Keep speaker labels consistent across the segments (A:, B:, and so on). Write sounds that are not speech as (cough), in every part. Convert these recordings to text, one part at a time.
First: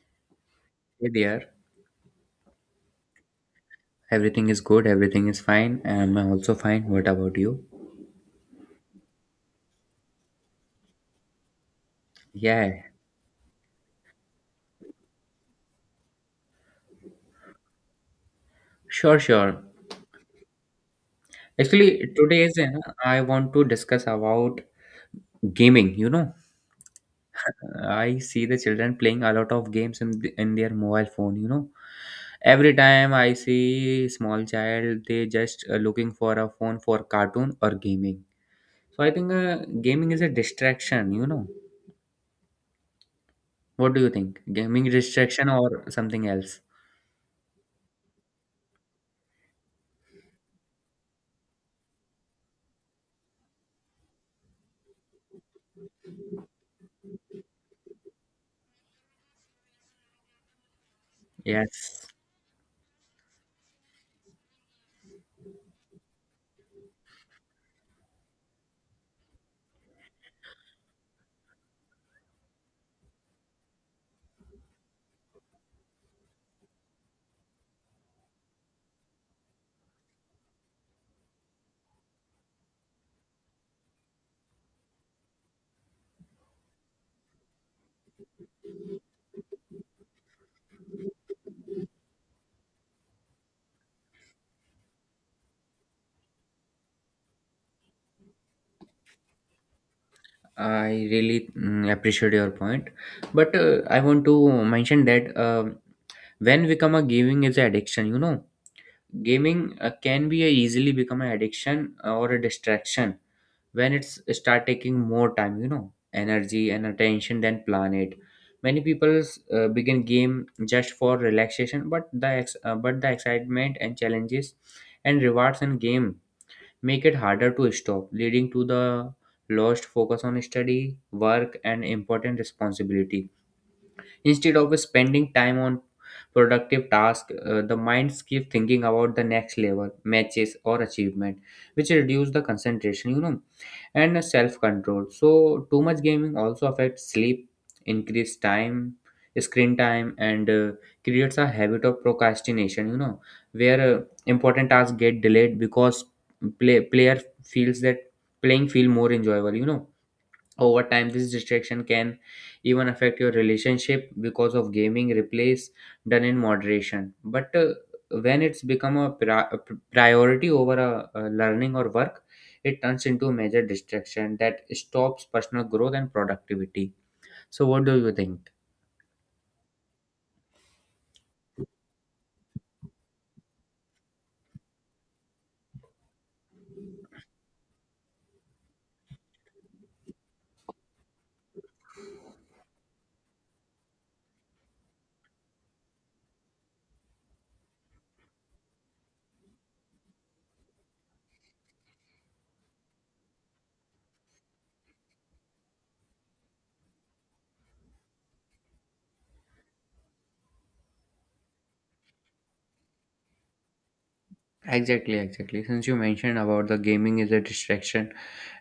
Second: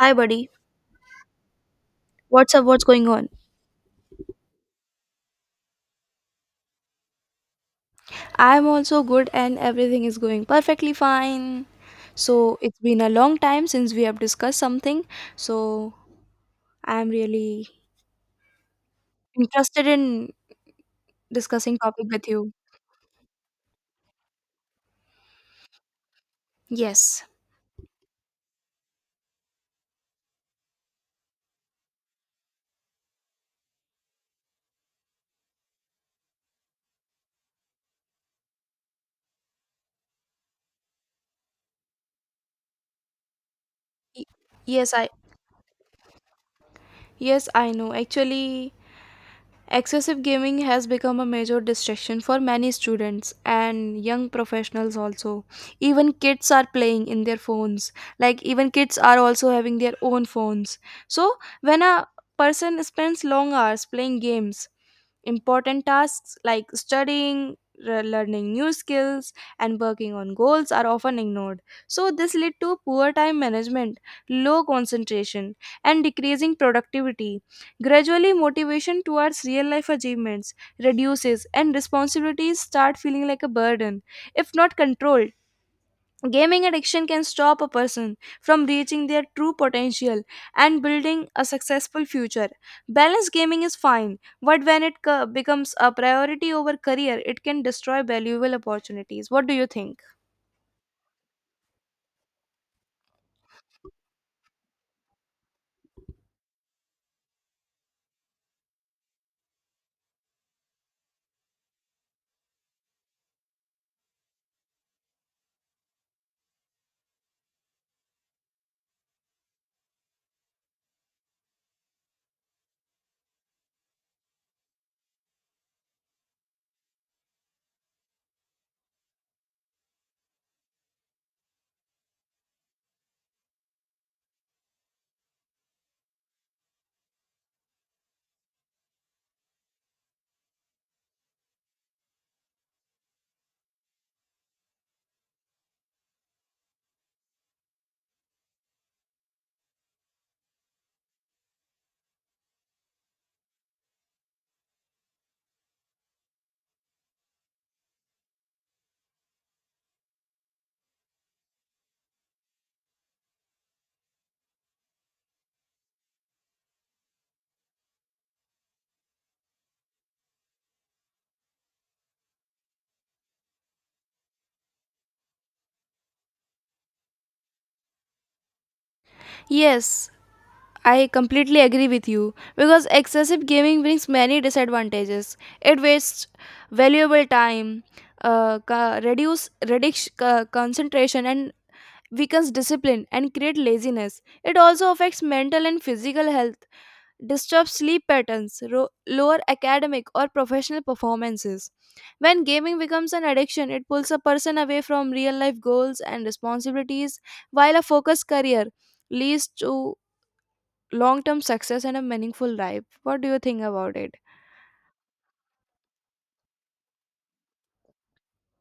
A: Hi, buddy.
B: Hey there,
A: What's up? What's going on?
B: everything is good, everything is fine. I'm also fine. What about you?
A: I'm also good and everything is going perfectly fine. So, it's
B: Yeah,
A: been a long time since we have discussed something. So, I'm really
B: sure, sure.
A: interested in discussing topic
B: Actually,
A: with
B: today
A: you.
B: is I want to discuss about gaming. You know,
A: Yes.
B: I see the children playing a lot of games in their mobile phone. You know, every time I see small child, they just looking for a phone for cartoon or gaming. So I think gaming is a distraction. You know, what do you
A: Y-
B: think? Gaming
A: Yes, I
B: distraction or something else?
A: Yes, I know. Actually, excessive gaming has become a major distraction for many students and young professionals also. Even kids are playing in their phones. Like even kids are also having their own phones. So when a
B: Yes.
A: person spends long hours playing games, important tasks like studying, learning new skills and working on goals are often ignored. So this lead to poor time management, low concentration and decreasing productivity. Gradually, motivation towards real life achievements reduces and responsibilities start feeling like a burden, if not controlled. Gaming addiction can stop a person from reaching their true potential and building a successful future. Balanced gaming is fine, but when it becomes a priority over career, it can destroy valuable opportunities. What do you think?
B: I really appreciate your point, but I want to mention that when become a gaming is an addiction, you know, gaming can be a easily become an addiction or a distraction when it's start taking more time, you know, energy and attention than plan it. Many people begin game just for relaxation, but but the excitement and challenges and rewards in game make it harder to stop, leading to the lost focus on study, work, and important responsibility. Instead of spending time on productive tasks, the minds keep thinking about the next level, matches, or achievement, which reduce the concentration. You know, and self control. So, too much gaming also affects sleep, increase time, screen time, and creates a habit of procrastination. You know, where important tasks get delayed because player feels that playing feel more enjoyable. You know, over time, this distraction can even affect your relationship because of gaming replays done in moderation. But when it's become priority over a learning or work, it turns into a major distraction that stops personal growth and productivity. So, what do you think?
A: Yes, I completely agree with you because excessive gaming brings many disadvantages. It wastes valuable time, reduce concentration, and weakens discipline and create laziness. It also affects mental and physical health, disturbs sleep patterns, lower academic or professional performances. When gaming becomes an addiction, it pulls a person away from real life goals and responsibilities, while a focused career leads to long term success and a meaningful life. What do you think about it?
B: Exactly, exactly. Since you mentioned about the gaming is a distraction,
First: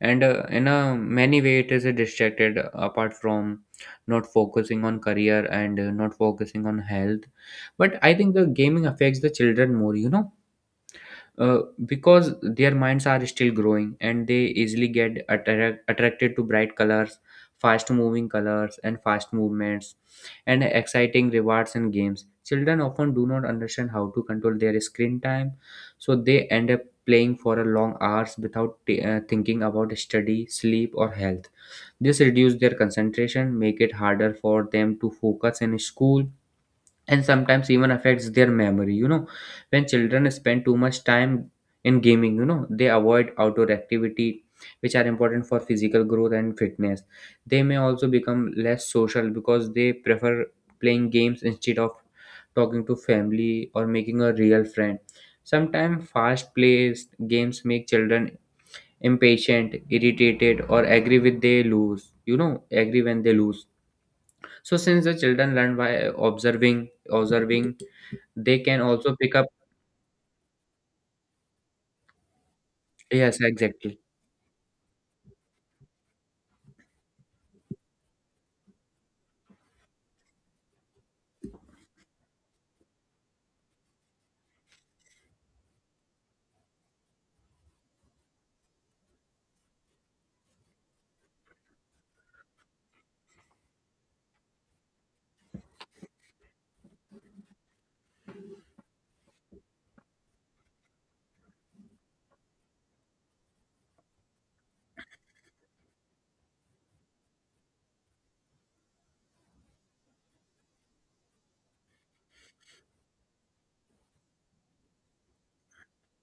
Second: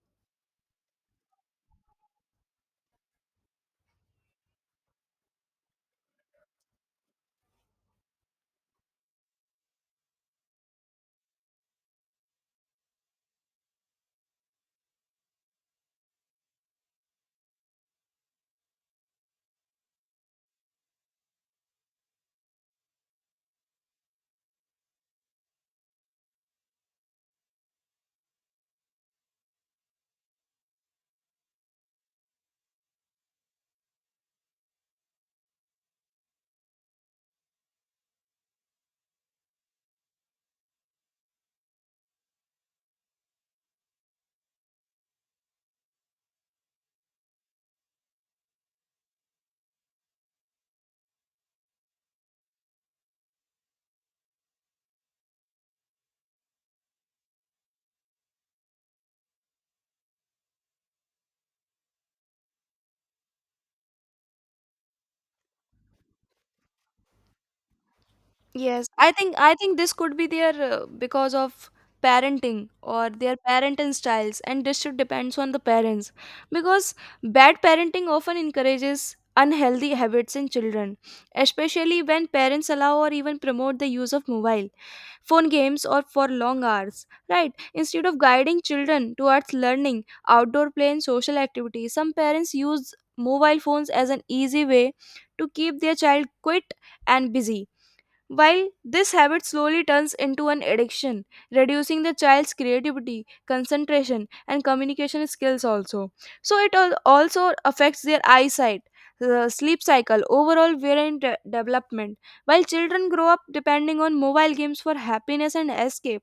B: and in a many way it is a distracted apart from not focusing on career and not focusing on health. But I think the gaming affects the children more. You know, uh, because their minds are still growing and they easily get attracted to bright colors, fast moving colors and fast movements and exciting rewards and games. Children often do not understand how to control their screen time, so they end up playing for a long hours without thinking about study, sleep or health. This reduces their concentration, make it harder for them to focus in school, and sometimes even affects their memory. You know, when children spend too much time in gaming, you know, they avoid outdoor activity which are important for physical growth and fitness. They may also become less social because they prefer playing games instead of talking to family or making a real friend. Sometimes fast paced games make children impatient, irritated or angry when they lose. So since the children learn by observing observing, they can
A: Yes, i
B: also pick
A: think
B: up.
A: i think this could be their, because of parenting or their
B: Yes,
A: parenting
B: exactly,
A: styles and this should depends on the parents, because bad parenting often encourages unhealthy habits in children, especially when parents allow or even promote the use of mobile phone games, or for long hours, right? Instead of guiding children towards learning, outdoor play, and social activities, some parents use mobile phones as an easy way to keep their child quiet and busy, while this habit slowly turns into an addiction, reducing the child's creativity, concentration, and communication skills also. So it also affects their eyesight, the sleep cycle, overall wear and development. While children grow up depending on mobile games for happiness and escape,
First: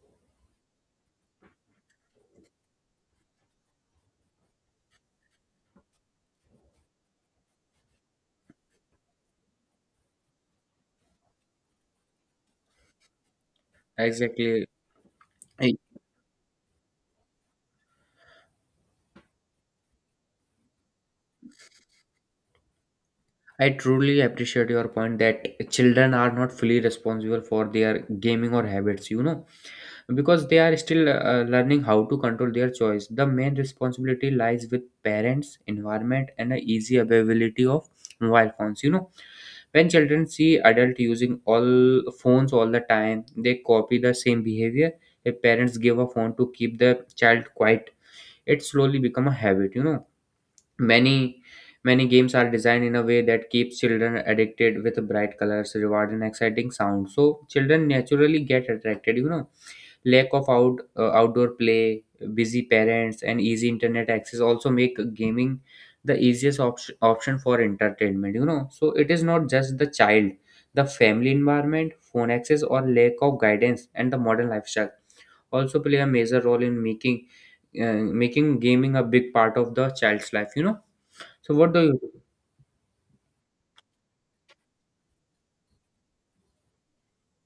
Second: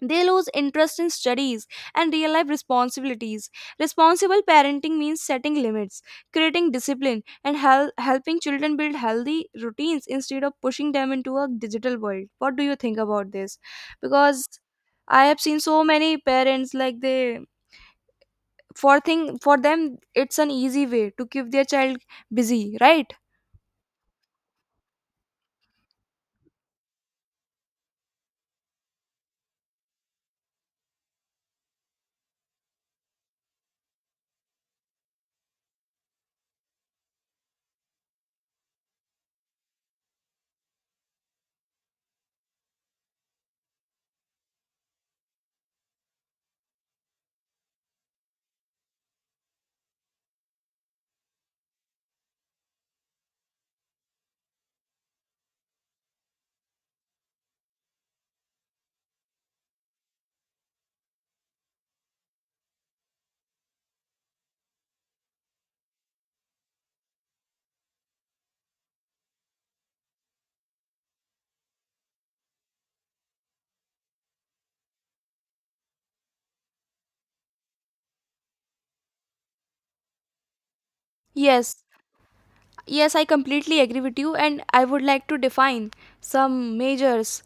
A: they lose interest in studies and real life responsibilities. Responsible parenting means setting limits, creating discipline, and helping children build healthy routines instead of pushing them into a digital world. What do you think about this? Because
B: exactly.
A: I have seen
B: I,
A: so many parents, like, they for thing for them it's an easy way to keep their child busy, right?
B: I truly appreciate your point that children are not fully responsible for their gaming or habits. You know, because they are still learning how to control their choice. The main responsibility lies with parents, environment and the easy availability of mobile phones. You know, when children see adult using all phones all the time, they copy the same behavior. If parents give a phone to keep the child quiet, it slowly become a habit. You know, Many many games are designed in a way that keeps children addicted with bright colors, reward, and exciting sounds. So children naturally get attracted. You know, lack of outdoor play, busy parents, and easy internet access also make gaming the easiest option for entertainment. You know, so it is not just the child, the family environment, phone access, or lack of guidance, and the modern lifestyle also play a major role in making gaming a big part of the child's life. You know, so what
A: Yes,
B: do you do?
A: yes, I completely agree with you, and I would like to define some measures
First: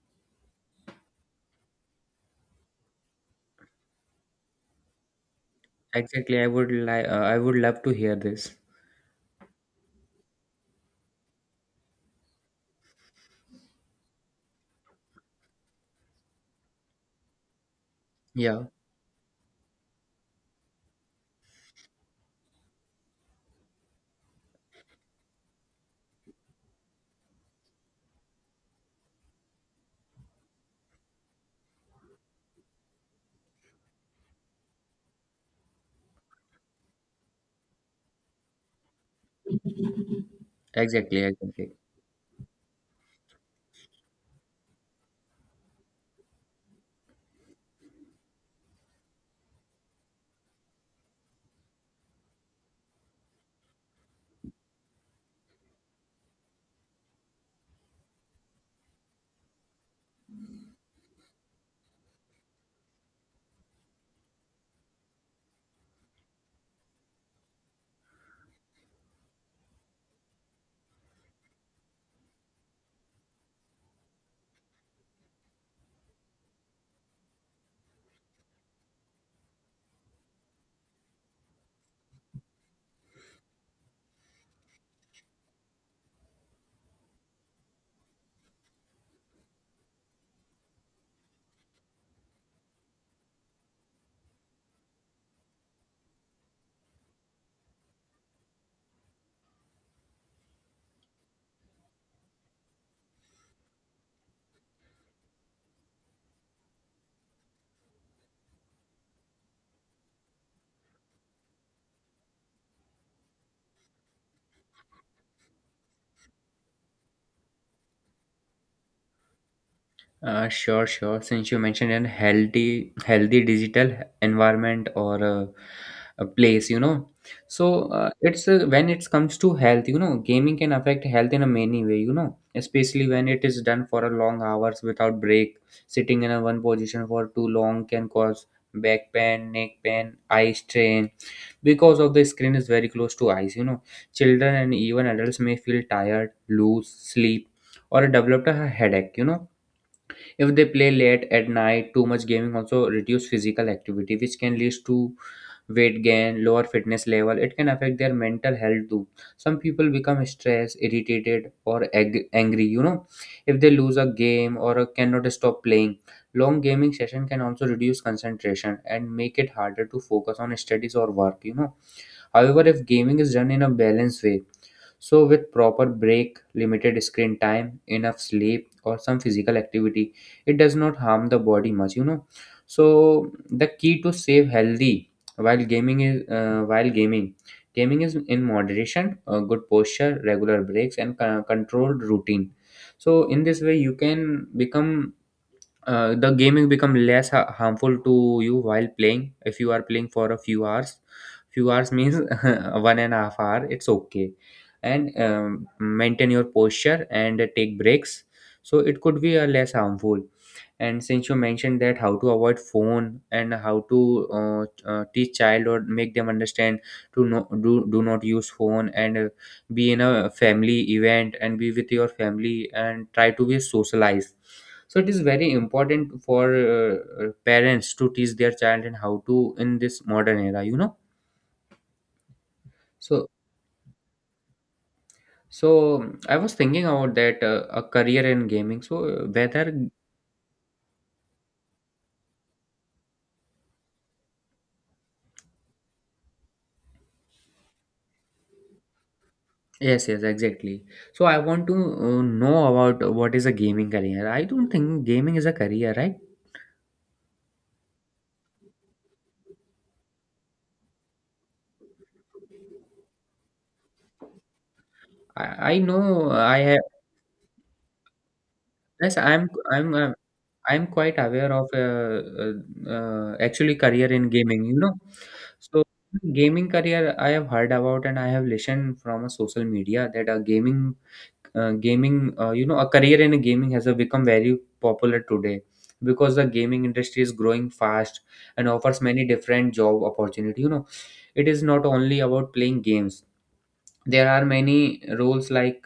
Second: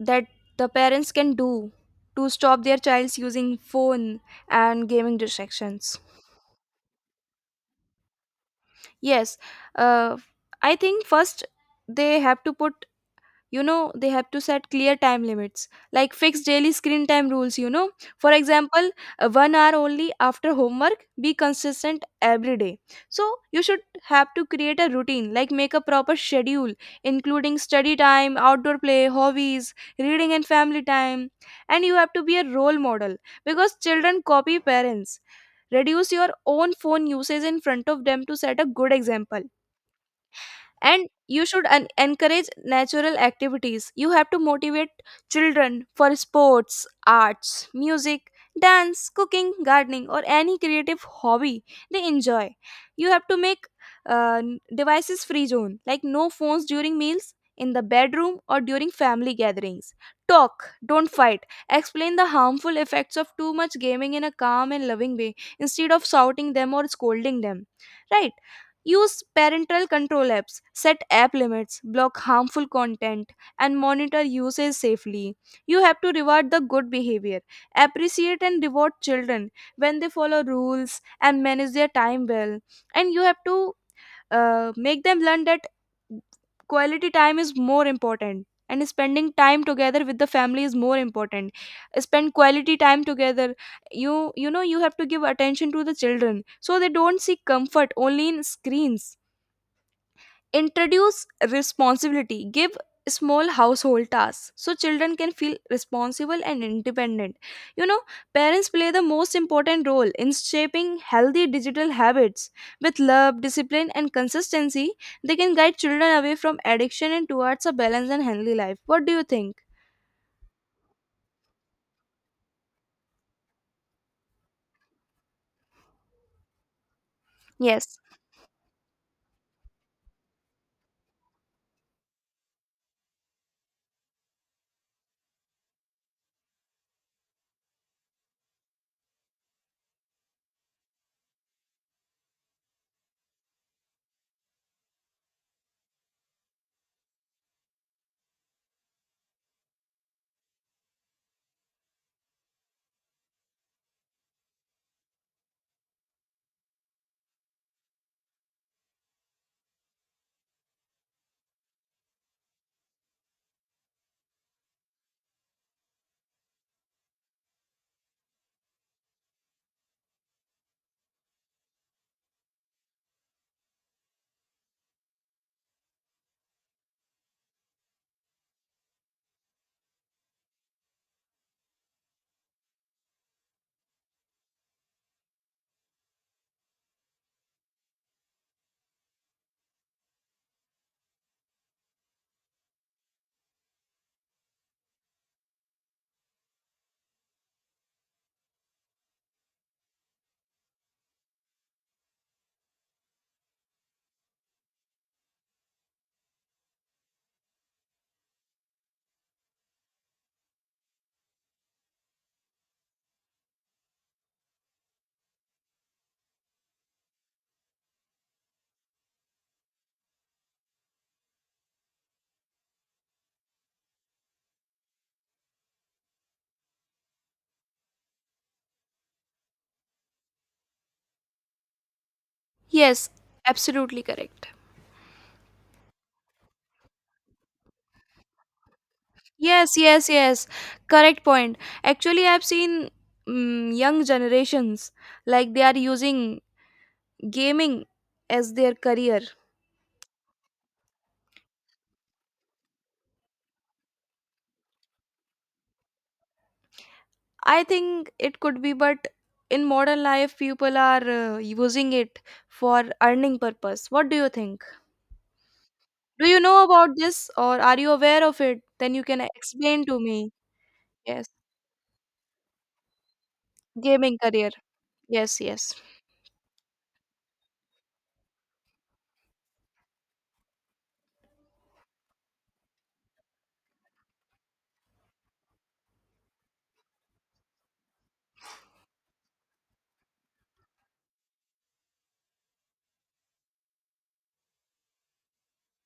A: that the parents can do to stop their child's using phone and gaming distractions.
B: Exactly, I would like I would love to hear this.
A: Yes, uh, I think first they have to put, you know, they have to set clear time limits, like fix daily screen time rules, you know, for
B: Yeah,
A: example, 1 hour only after homework, be consistent every day. So you should have to create a routine, like make a proper schedule including study time, outdoor play, hobbies, reading and family time. And you have to be a role model because children copy parents. Reduce your own phone usage in front of them to set a good example. And
B: exactly,
A: you should
B: exactly.
A: encourage natural activities. You have to motivate children for sports, arts, music, dance, cooking, gardening or any creative hobby they enjoy. You have to make uh, devices free zone, like no phones during meals, in the bedroom or during family gatherings. Talk, don't fight. Explain the harmful effects of too much gaming in a calm and loving way instead of shouting them or scolding them, right? Use parental control apps, set app limits, block harmful content, and monitor usage safely. You have to reward the good behavior. Appreciate and reward children when they follow rules and manage their time well. And you have to make them learn that quality time is more important and spending time together with the family is more important. Spend quality time together. you you know, you have to give attention to the children so they don't seek comfort only in screens. Introduce responsibility. Give small household tasks so children can feel responsible and independent. You know, parents play the most important role in shaping healthy digital habits. With love, discipline, and consistency, they can guide children away from addiction and towards a balanced and healthy life. What do you think?
B: Sure, sure. Since you mentioned a healthy digital environment or a place, you know, so
A: Yes.
B: it's when it comes to health, you know, gaming can affect health in a many way, you know, especially when it is done for a long hours without break. Sitting in a one position for too long can cause back pain, neck pain, eye strain because of the screen is very close to eyes. You know, children and even adults may feel tired, lose sleep, or develop a headache. You know, if they play late at night, too much gaming also reduce physical activity, which can lead to weight gain, lower fitness level. It can affect their mental health too. Some people become stressed, irritated, or angry. You know, if they lose a game or cannot stop playing, long gaming session can also reduce concentration and make it harder to focus on studies or work. You know, however, if gaming is done in a balanced way, so with proper break, limited screen time, enough sleep, or some physical activity, it does not harm the body much, you know. So the key to save healthy while gaming, gaming is in moderation, good posture, regular breaks, and controlled routine. So in this way, you can become the gaming become less harmful to you while playing. If you are playing for a few hours, few hours means (laughs) 1.5 hour it's okay, and maintain your posture and take breaks, so it could be a less harmful. And since you mentioned that how to avoid phone and how to teach child or make them understand to do not use phone, and be in a family event and be with your family and try to be socialized. So it is very important for parents to teach their child and how to in this modern era. You know,
A: Yes,
B: so
A: absolutely correct.
B: so I was thinking about that a career in gaming, so whether.
A: Yes, yes, yes. Correct point. Actually, I've seen young generations, like, they are using gaming as their career.
B: Yes, yes, exactly. So I want to know about what is a gaming career. I don't think gaming is a career, right?
A: I think it could be, but in modern life, people are using it for earning purpose. What do you think?
B: i, I
A: Do
B: know
A: you
B: I
A: know
B: have.
A: about this or are you aware of it? Then you
B: Yes,
A: can explain to me.
B: I'm quite
A: Yes,
B: aware of actually career
A: gaming
B: in
A: career.
B: gaming, you know.
A: Yes, yes.
B: So gaming career I have heard about and I have listened from a social media that a gaming gaming you know, a career in gaming has become very popular today because the gaming industry is growing fast and offers many different job opportunity, you know. It is not only about playing games. There are many roles like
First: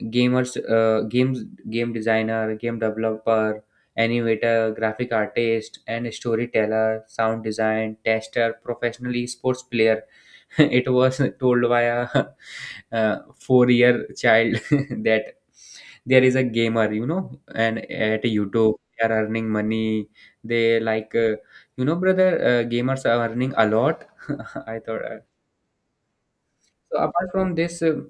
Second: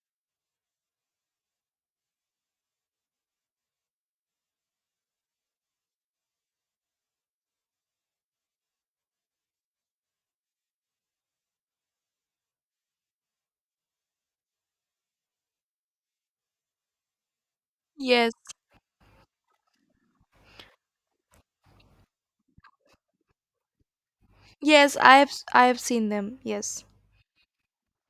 B: gamers uh, games game designer, game developer, animator, graphic artist and storyteller, sound design tester, professional esports player. (laughs) It was told by (laughs) 4 year child (laughs) that there is a gamer, you know, and at
A: Yes.
B: YouTube they are earning money. They like you know, brother, gamers are earning a lot. (laughs) I
A: Yes,
B: thought
A: I have seen them. Yes.
B: so apart from this,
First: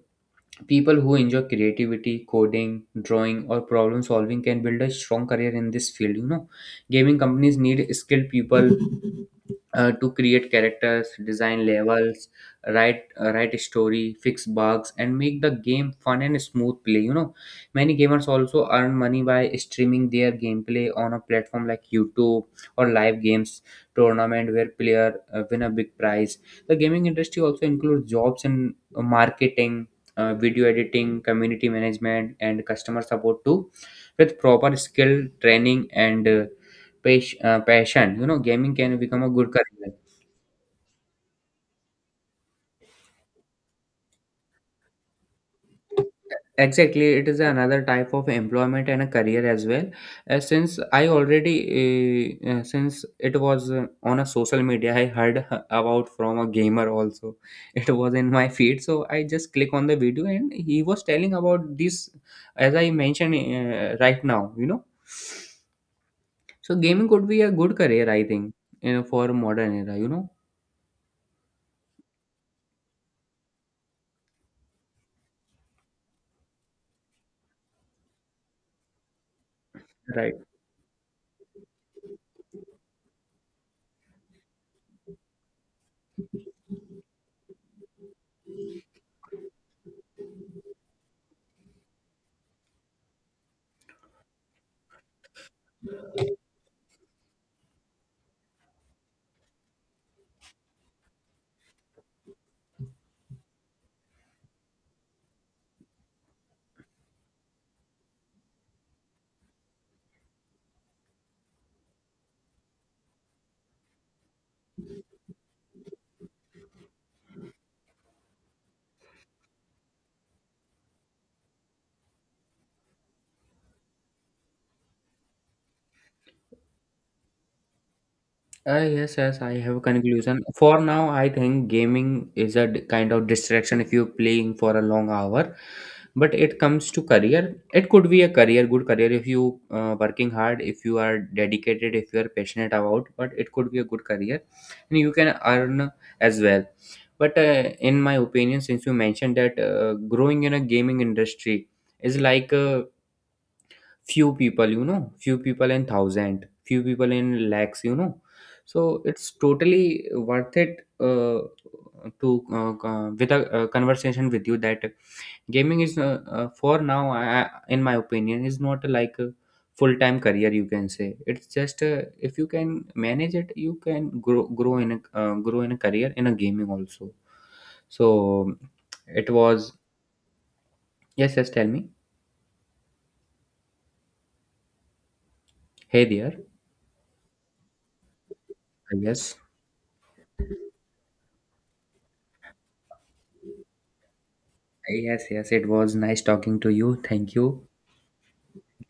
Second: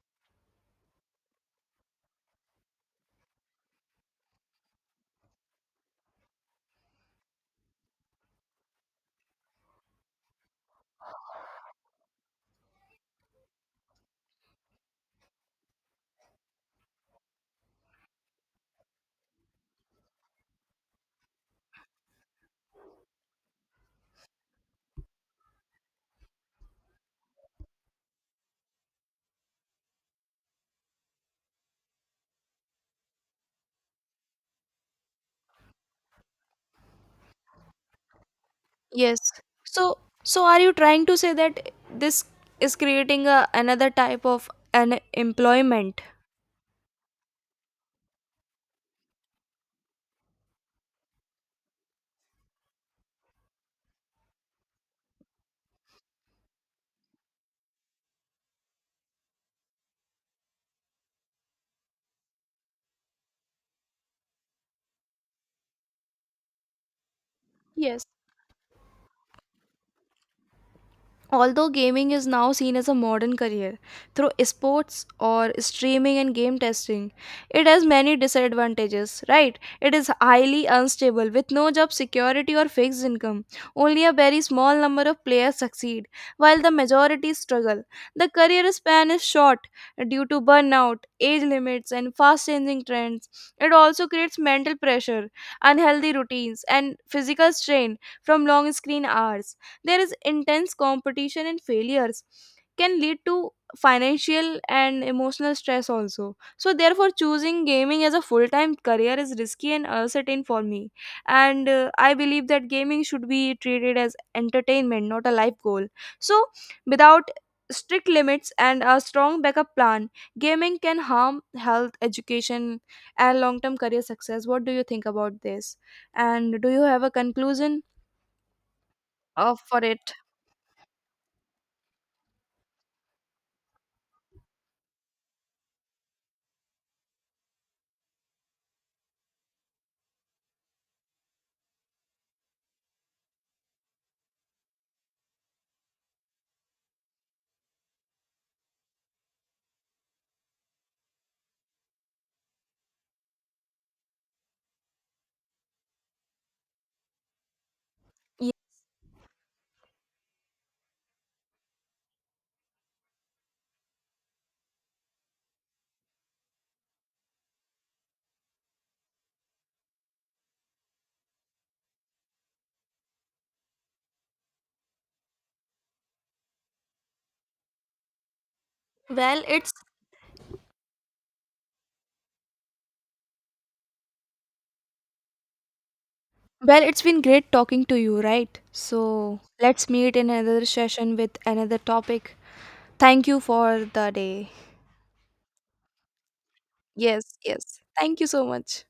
B: people who enjoy creativity, coding, drawing, or problem solving can build a strong career in this field. You know, gaming companies need skilled people to create characters, design levels, write a story, fix bugs, and make the game fun and smooth play. You know, many gamers also earn money by streaming their gameplay on a platform like YouTube or live games tournament where player win a big prize. The gaming industry also includes jobs in marketing, video editing, community management, and customer support too, with proper skill training and passion. You know, gaming can
A: Yes.
B: become a good career.
A: So so are you trying to say that this is creating a, another type of an employment?
B: Exactly, it is another type of employment and a career as well. Since I already since it was on a social media, I heard about from a gamer also. (laughs) It was in my feed, so I just click on the video and he was telling about this as I mentioned right now, you know. So gaming could be a good
A: Yes.
B: career, I think, you know, for modern era. You know,
A: Although gaming is now seen as a modern career through sports or streaming and game testing, it has many disadvantages, right? It is
B: right.
A: highly unstable with no job security or fixed income. Only a very small number of players succeed, while the majority struggle. The career span is short due to burnout, age limits, and fast changing trends. It also creates mental pressure, unhealthy routines, and physical strain from long screen hours. There is intense competition and failures can lead to financial and emotional stress also. So therefore choosing gaming as a full-time career is risky and uncertain for me. And I believe that gaming should be treated as entertainment, not a life goal. So without strict limits and a strong backup plan, gaming can harm health, education, and long-term career success. What do you think about this, and do you have a conclusion
B: Yes, yes,
A: of
B: I have a
A: for it?
B: conclusion. For now, I think gaming is a kind of distraction if you're playing for a long hour. But it comes to career. It could be a career, good career if you working hard, if you are dedicated, if you are passionate about. But it could be a good career, and you can earn as well. But in my opinion, since you mentioned that growing in a gaming industry is like few people, you know, few people in thousand, few people in lakhs, you know, so it's totally worth it to with a conversation with you that gaming is for now, in my opinion is not like a full-time career, you can say it's just if you can manage it, you can grow in a career in a gaming also. So it
A: Well, it's
B: was. Yes, yes, tell me. Hey there.
A: Well, it's been great talking to you, right?
B: Yes.
A: So let's meet in another session with another topic. Thank you for the day.
B: Yes, yes, it was nice talking to you.
A: Yes,
B: Thank you.
A: yes. Thank you so much.